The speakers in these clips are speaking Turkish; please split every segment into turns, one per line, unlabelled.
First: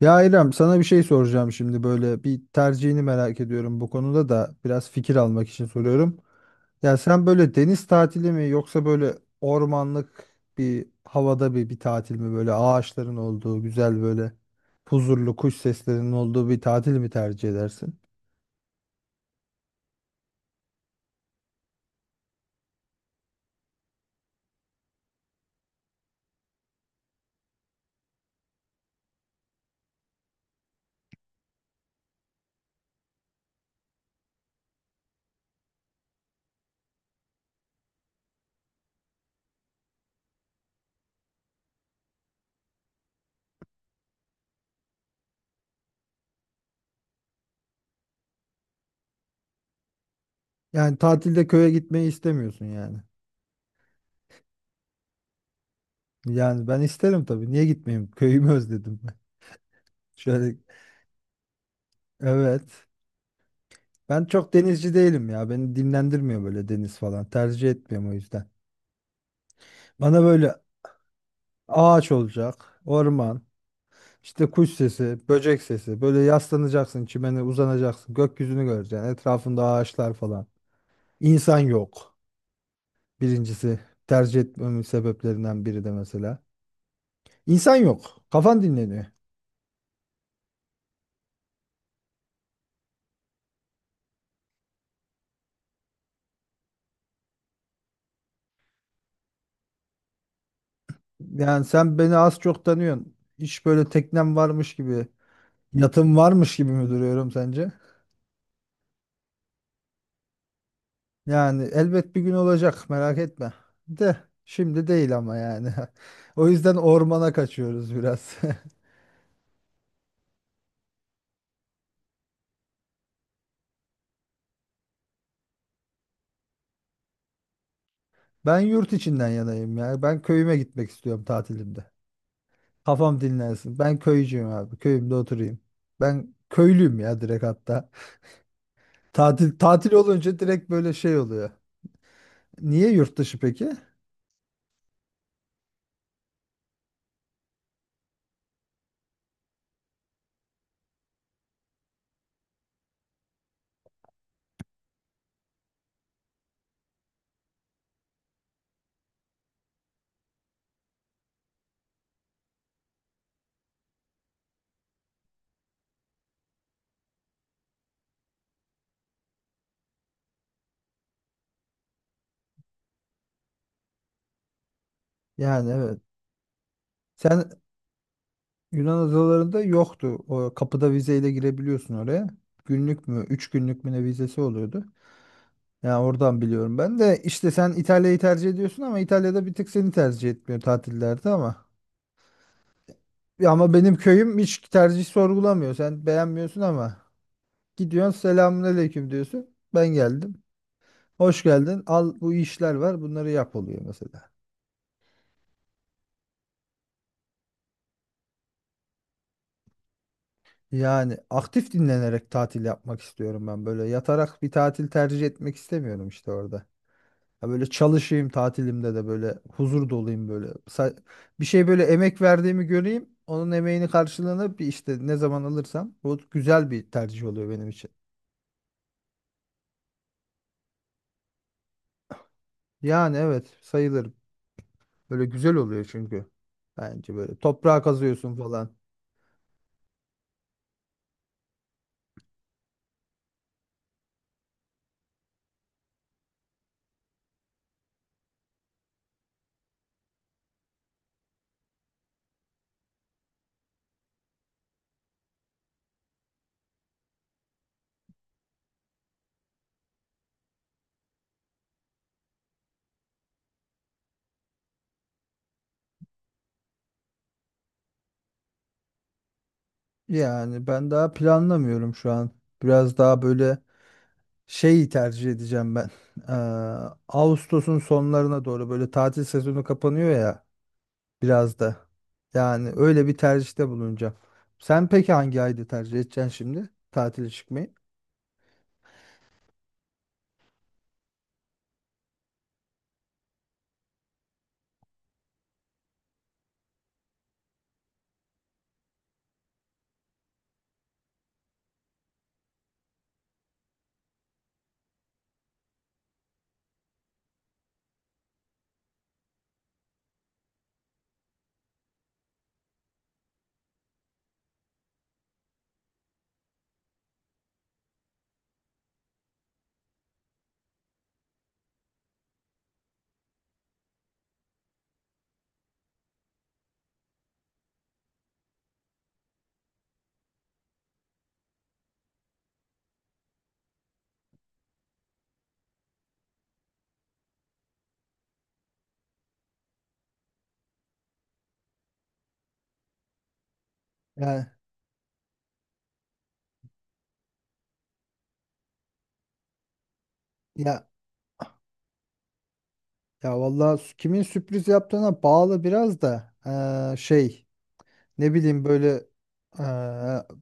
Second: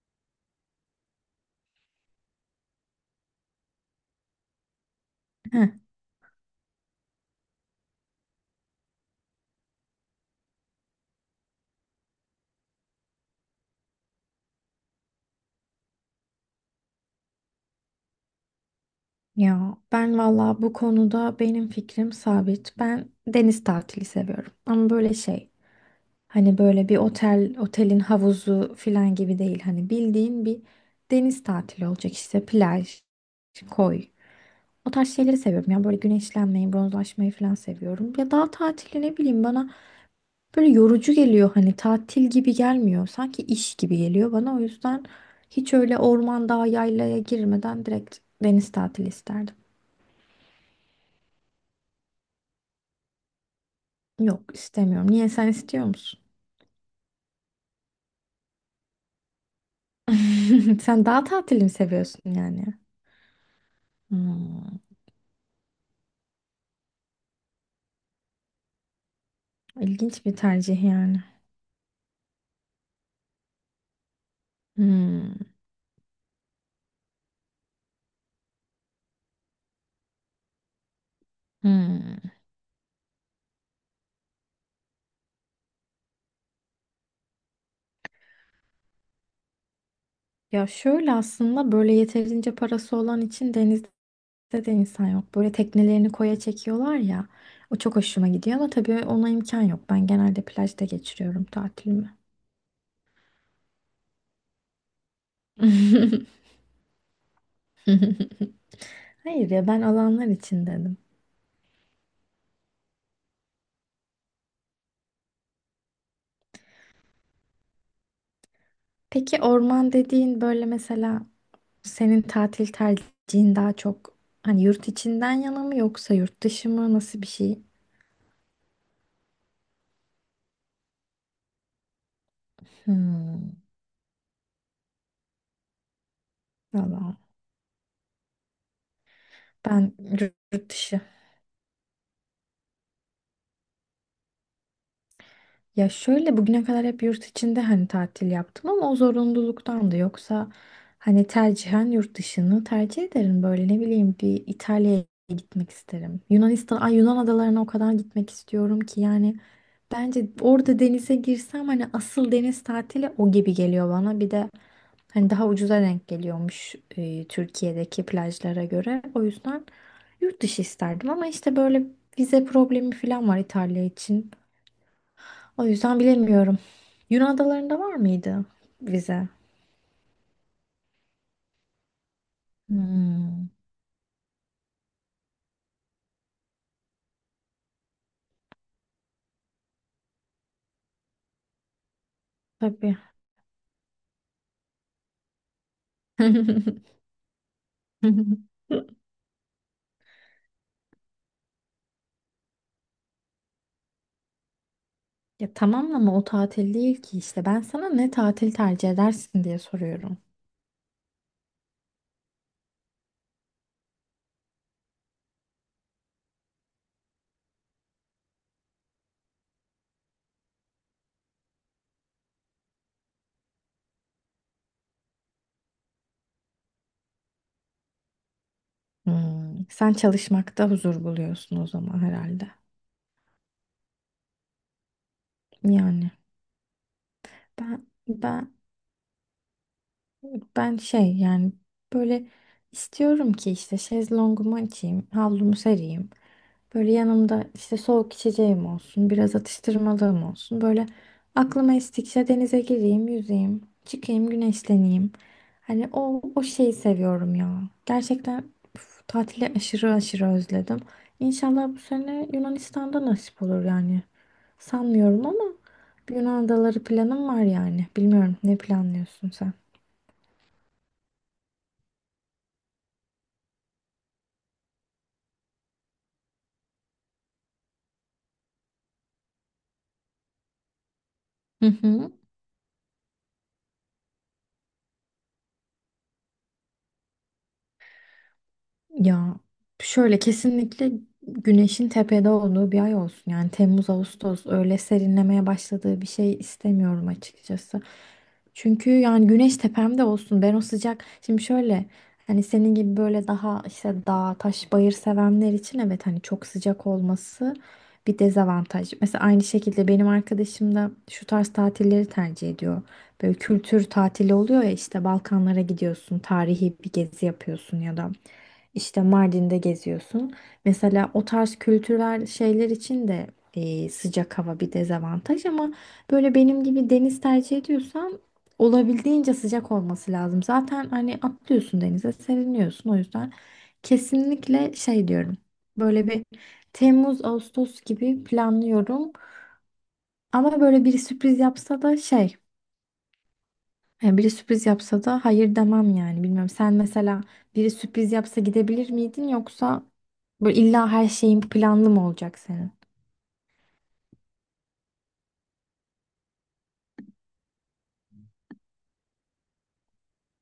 Ya İrem, sana bir şey soracağım şimdi. Böyle bir tercihini merak ediyorum, bu konuda da biraz fikir almak için
Heh,
soruyorum. Ya sen böyle deniz tatili mi, yoksa böyle ormanlık bir havada bir tatil mi, böyle ağaçların olduğu güzel, böyle huzurlu, kuş seslerinin olduğu bir tatil mi tercih edersin?
ya ben valla bu konuda benim fikrim sabit. Ben deniz tatili seviyorum. Ama böyle şey hani böyle bir otelin havuzu filan gibi değil. Hani bildiğin bir deniz tatili olacak işte plaj, koy. O tarz şeyleri seviyorum. Ya böyle güneşlenmeyi, bronzlaşmayı falan seviyorum. Ya dağ tatili ne bileyim bana böyle yorucu geliyor. Hani tatil gibi gelmiyor. Sanki iş gibi geliyor bana. O yüzden hiç öyle orman, dağ, yaylaya girmeden direkt deniz tatili isterdim.
Yani tatilde köye gitmeyi istemiyorsun yani.
Yok istemiyorum. Niye sen istiyor musun?
Yani ben isterim tabii, niye gitmeyeyim, köyümü özledim ben. Şöyle,
Sen dağ tatili mi seviyorsun yani?
evet. Ben çok
Hmm,
denizci değilim ya. Beni dinlendirmiyor böyle deniz falan. Tercih etmiyorum o yüzden. Bana
ilginç bir
böyle
tercih yani.
ağaç olacak, orman, işte kuş sesi,
Hmm,
böcek sesi. Böyle yaslanacaksın, çimene uzanacaksın, gökyüzünü göreceksin. Etrafında ağaçlar falan. İnsan yok.
hmm.
Birincisi, tercih etmemin sebeplerinden biri de mesela. İnsan yok. Kafan dinleniyor.
Ya şöyle aslında böyle yeterince parası olan için denizde de insan yok. Böyle teknelerini koya çekiyorlar ya. O çok hoşuma gidiyor ama tabii ona imkan yok. Ben genelde plajda geçiriyorum
Yani sen beni
tatilimi.
az çok tanıyorsun. Hiç böyle teknem varmış gibi, yatım varmış gibi mi duruyorum sence?
Hayır ya, ben alanlar için dedim.
Yani elbet bir gün olacak, merak etme. De şimdi değil ama yani. O yüzden ormana kaçıyoruz biraz.
Peki orman dediğin böyle mesela, senin tatil tercihin daha çok hani yurt içinden yana mı yoksa yurt dışı mı, nasıl bir şey?
Ben yurt içinden yanayım ya. Ben köyüme gitmek istiyorum tatilimde. Kafam
Hmm.
dinlensin. Ben köycüyüm abi. Köyümde oturayım. Ben köylüyüm
Valla
ya, direkt hatta. Tatil tatil
ben
olunca
yurt
direkt böyle
dışı.
şey oluyor. Niye yurt dışı peki?
Ya şöyle bugüne kadar hep yurt içinde hani tatil yaptım ama o zorunluluktan, da yoksa hani tercihen yurt dışını tercih ederim. Böyle ne bileyim bir İtalya'ya gitmek isterim. Yunanistan, ay Yunan adalarına o kadar gitmek istiyorum ki yani bence orada denize girsem hani asıl deniz tatili o gibi geliyor bana. Bir de hani daha ucuza denk geliyormuş Türkiye'deki plajlara göre. O yüzden yurt dışı isterdim ama işte böyle vize problemi falan var İtalya için. O
Yani evet.
yüzden bilemiyorum. Yunan
Sen
adalarında var mıydı
Yunan
vize?
adalarında yoktu. O kapıda vizeyle girebiliyorsun oraya. Günlük mü,
Hmm,
3 günlük mü, ne vizesi oluyordu? Ya oradan biliyorum ben de, işte sen İtalya'yı tercih ediyorsun ama İtalya'da bir tık seni tercih etmiyor tatillerde ama.
tabii.
Ya ama benim köyüm hiç tercih sorgulamıyor. Sen beğenmiyorsun ama gidiyorsun, selamünaleyküm diyorsun, ben geldim. Hoş geldin. Al, bu işler var. Bunları yap, oluyor mesela.
Ya tamam ama o tatil değil ki işte. Ben sana ne tatil tercih edersin diye soruyorum.
Yani aktif dinlenerek tatil yapmak istiyorum ben böyle. Yatarak bir tatil tercih etmek istemiyorum, işte orada. Ya böyle çalışayım tatilimde de böyle huzur dolayım böyle. Bir şey böyle, emek verdiğimi göreyim. Onun emeğini, karşılığını bir işte ne zaman alırsam, bu güzel bir tercih oluyor benim için.
Hmm, sen çalışmakta huzur buluyorsun o zaman herhalde.
Yani evet, sayılır. Böyle güzel oluyor
Yani
çünkü. Bence böyle toprağa
ben
kazıyorsun
ben
falan.
ben şey yani böyle istiyorum ki işte şezlongumu açayım, havlumu sereyim. Böyle yanımda işte soğuk içeceğim olsun, biraz atıştırmalığım olsun. Böyle aklıma estikçe denize gireyim, yüzeyim, çıkayım, güneşleneyim. Hani o şeyi seviyorum ya. Gerçekten üf, tatili aşırı aşırı özledim. İnşallah bu sene Yunanistan'da nasip olur yani. Sanmıyorum ama bir Yunan adaları planım var yani. Bilmiyorum, ne planlıyorsun sen?
Yani ben daha planlamıyorum şu an. Biraz daha böyle şeyi tercih edeceğim ben. Eee, Ağustos'un sonlarına doğru böyle tatil sezonu kapanıyor ya, biraz
Hı
da.
hı.
Yani öyle bir tercihte bulunacağım. Sen peki hangi ayda tercih edeceksin şimdi tatile çıkmayı?
Ya şöyle kesinlikle güneşin tepede olduğu bir ay olsun. Yani Temmuz, Ağustos öyle serinlemeye başladığı bir şey istemiyorum açıkçası. Çünkü yani güneş tepemde olsun. Ben o sıcak, şimdi şöyle hani senin gibi böyle daha işte dağ, taş, bayır sevenler için evet hani çok sıcak olması bir dezavantaj. Mesela aynı şekilde benim arkadaşım da şu tarz tatilleri tercih ediyor. Böyle kültür tatili oluyor ya, işte Balkanlara gidiyorsun, tarihi bir gezi yapıyorsun ya da işte Mardin'de geziyorsun. Mesela o tarz kültürel şeyler için de sıcak hava bir dezavantaj ama böyle benim gibi deniz tercih ediyorsan olabildiğince sıcak olması lazım. Zaten hani atlıyorsun denize, seriniyorsun. O yüzden kesinlikle şey diyorum. Böyle bir Temmuz, Ağustos gibi planlıyorum. Ama böyle bir sürpriz yapsa da şey, yani biri
Ya,
sürpriz yapsa da hayır demem yani. Bilmiyorum, sen mesela biri sürpriz yapsa gidebilir miydin yoksa böyle
ya,
illa her şeyin planlı mı olacak senin?
ya vallahi, kimin sürpriz yaptığına bağlı biraz da. Şey, ne bileyim böyle, eee,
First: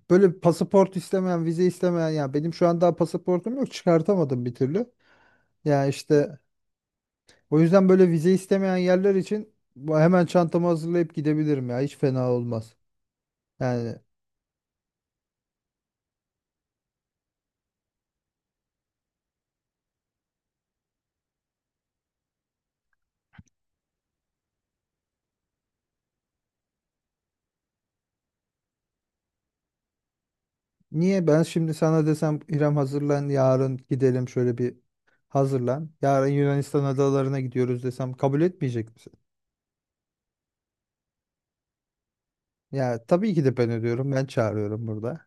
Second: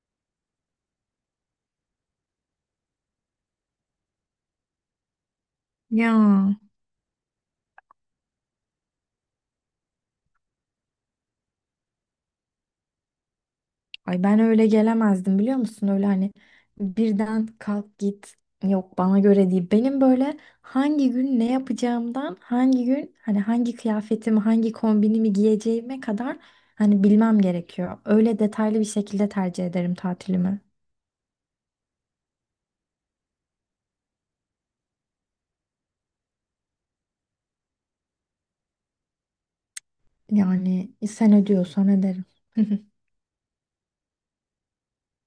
böyle pasaport istemeyen, vize istemeyen. Ya benim şu an daha pasaportum yok, çıkartamadım bir türlü. Ya
Ya,
işte o yüzden böyle vize istemeyen yerler için hemen çantamı hazırlayıp gidebilirim, ya hiç fena olmaz. Yani
ay ben öyle gelemezdim biliyor musun? Öyle hani birden kalk git, yok bana göre değil. Benim böyle hangi gün ne yapacağımdan hangi gün hani hangi kıyafetimi hangi kombinimi giyeceğime kadar hani bilmem gerekiyor. Öyle detaylı bir şekilde tercih ederim tatilimi.
niye ben şimdi sana desem, İrem hazırlan, yarın gidelim, şöyle bir hazırlan. Yarın Yunanistan adalarına gidiyoruz desem kabul etmeyecek misin?
Yani sen ödüyorsan ederim.
Ya tabii ki de ben ödüyorum. Ben çağırıyorum burada.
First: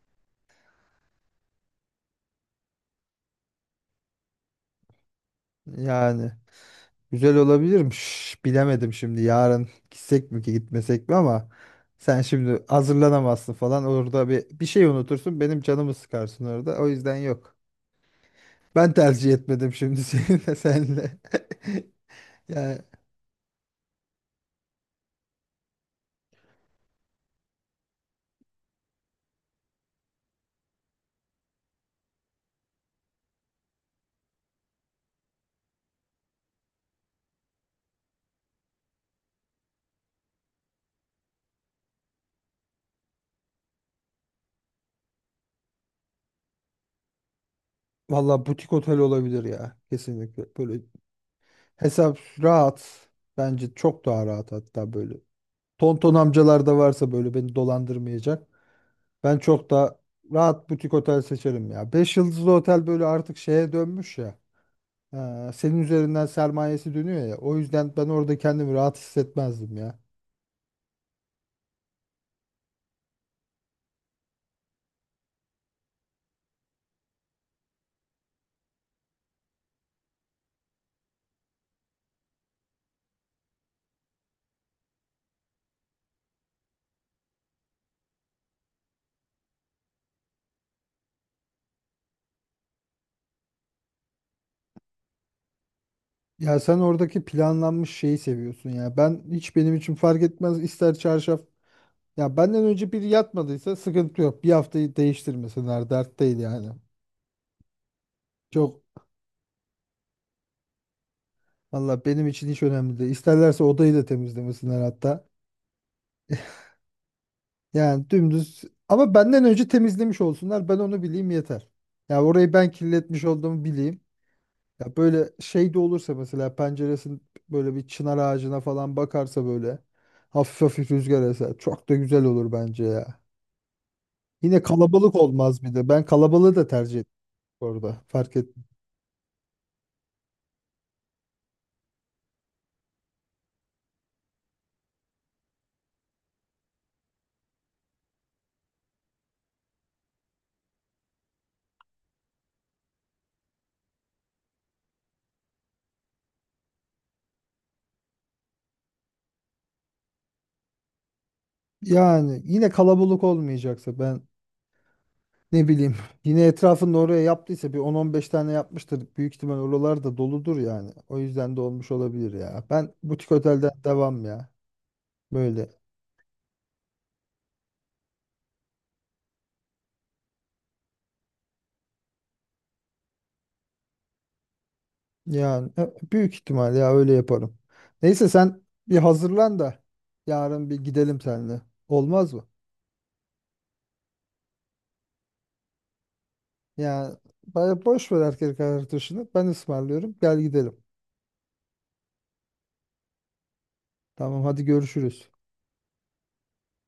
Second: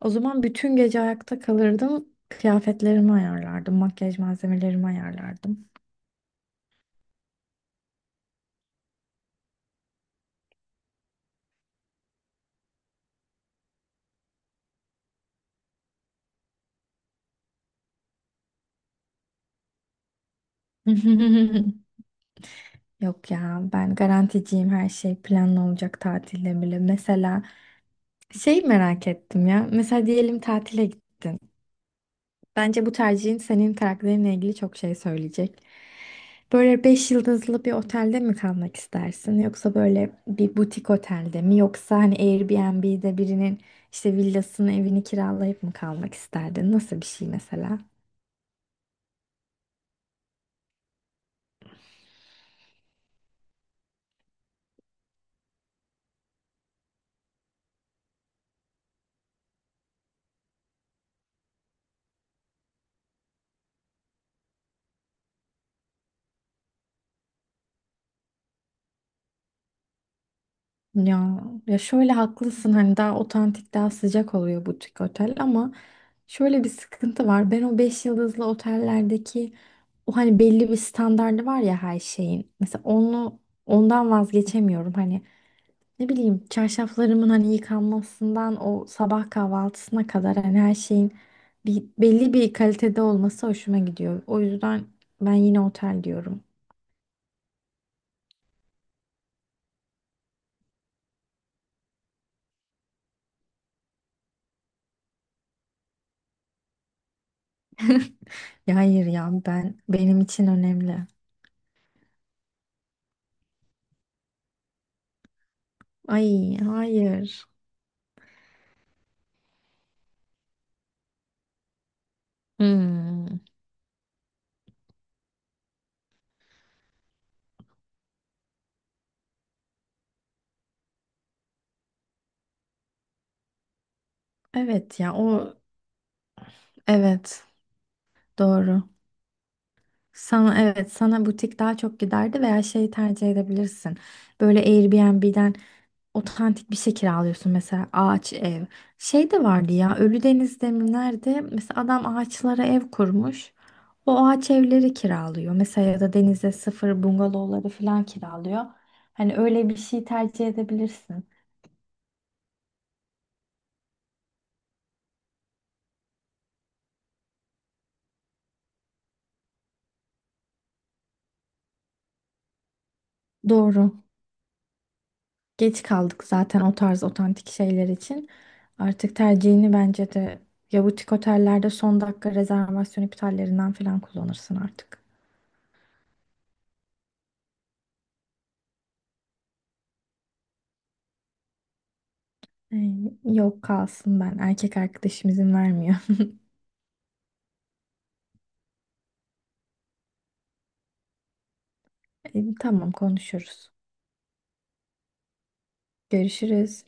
O zaman bütün gece ayakta kalırdım. Kıyafetlerimi ayarlardım, makyaj malzemelerimi ayarlardım.
Yani güzel olabilirmiş. Bilemedim şimdi, yarın gitsek mi ki, gitmesek mi ama sen şimdi hazırlanamazsın falan. Orada bir şey unutursun. Benim canımı sıkarsın orada. O yüzden yok. Ben tercih etmedim şimdi, senle. Yani
Yok ya, ben garanticiyim, her şey planlı olacak tatilde bile. Mesela şey merak ettim ya. Mesela diyelim tatile. Bence bu tercihin senin karakterinle ilgili çok şey söyleyecek. Böyle beş yıldızlı bir otelde mi kalmak istersin? Yoksa böyle bir butik otelde mi? Yoksa hani Airbnb'de birinin işte villasını, evini kiralayıp mı kalmak isterdin? Nasıl bir şey mesela?
valla butik otel olabilir ya. Kesinlikle. Böyle hesap rahat. Bence çok daha rahat hatta böyle. Tonton amcalar da varsa böyle, beni dolandırmayacak. Ben çok daha rahat butik otel seçerim ya. 5 yıldızlı otel böyle artık şeye dönmüş ya. Senin üzerinden sermayesi dönüyor ya. O yüzden ben orada kendimi rahat hissetmezdim ya.
Ya, ya şöyle haklısın, hani daha otantik, daha sıcak oluyor butik otel ama şöyle bir sıkıntı var. Ben o beş yıldızlı otellerdeki o hani belli bir standardı var ya her şeyin. Mesela onu, ondan vazgeçemiyorum. Hani, ne bileyim, çarşaflarımın hani yıkanmasından o sabah kahvaltısına kadar hani her şeyin belli bir kalitede olması hoşuma gidiyor. O yüzden ben yine otel diyorum.
Ya sen oradaki planlanmış şeyi seviyorsun ya. Ben, hiç benim için fark etmez, ister çarşaf. Ya benden önce biri yatmadıysa sıkıntı yok. Bir haftayı değiştirmesinler, dert değil yani.
Ya
Çok.
hayır ya, ben, benim için önemli.
Valla benim için hiç önemli değil. İsterlerse odayı da temizlemesinler hatta.
Ay hayır.
Yani dümdüz, ama benden önce temizlemiş olsunlar, ben onu bileyim yeter. Ya orayı ben kirletmiş
Hmm.
olduğumu bileyim. Ya böyle şey de olursa mesela, penceresin böyle bir çınar ağacına falan bakarsa, böyle hafif hafif rüzgar eser. Çok da güzel olur bence ya. Yine
Evet ya,
kalabalık
o,
olmaz bir de. Ben kalabalığı da tercih ettim
evet,
orada, fark et.
doğru. Sana evet, sana butik daha çok giderdi veya şey tercih edebilirsin. Böyle Airbnb'den otantik bir şey kiralıyorsun, mesela ağaç ev. Şey de vardı ya Ölüdeniz'de mi nerede, mesela adam ağaçlara ev kurmuş. O ağaç evleri kiralıyor. Mesela ya da denize sıfır bungalovları falan kiralıyor. Hani öyle bir şey tercih edebilirsin.
Yani yine kalabalık olmayacaksa ben, ne bileyim. Yine etrafında, oraya yaptıysa bir 10-15 tane yapmıştır. Büyük ihtimal oralar da doludur yani. O yüzden de olmuş olabilir ya. Ben butik otelden
Doğru.
devam ya. Böyle.
Geç kaldık zaten o tarz otantik şeyler için. Artık tercihini bence de, ya butik otellerde son dakika rezervasyon iptallerinden falan kullanırsın artık.
Yani büyük ihtimal ya öyle yaparım. Neyse sen bir hazırlan da, yarın bir gidelim seninle. Olmaz mı?
Ee, Yok kalsın ben. Erkek arkadaşım izin vermiyor.
Yani bana boş ver erkek arkadaşını. Ben ısmarlıyorum. Gel gidelim.
Tamam konuşuruz.
Tamam, hadi görüşürüz.
Görüşürüz.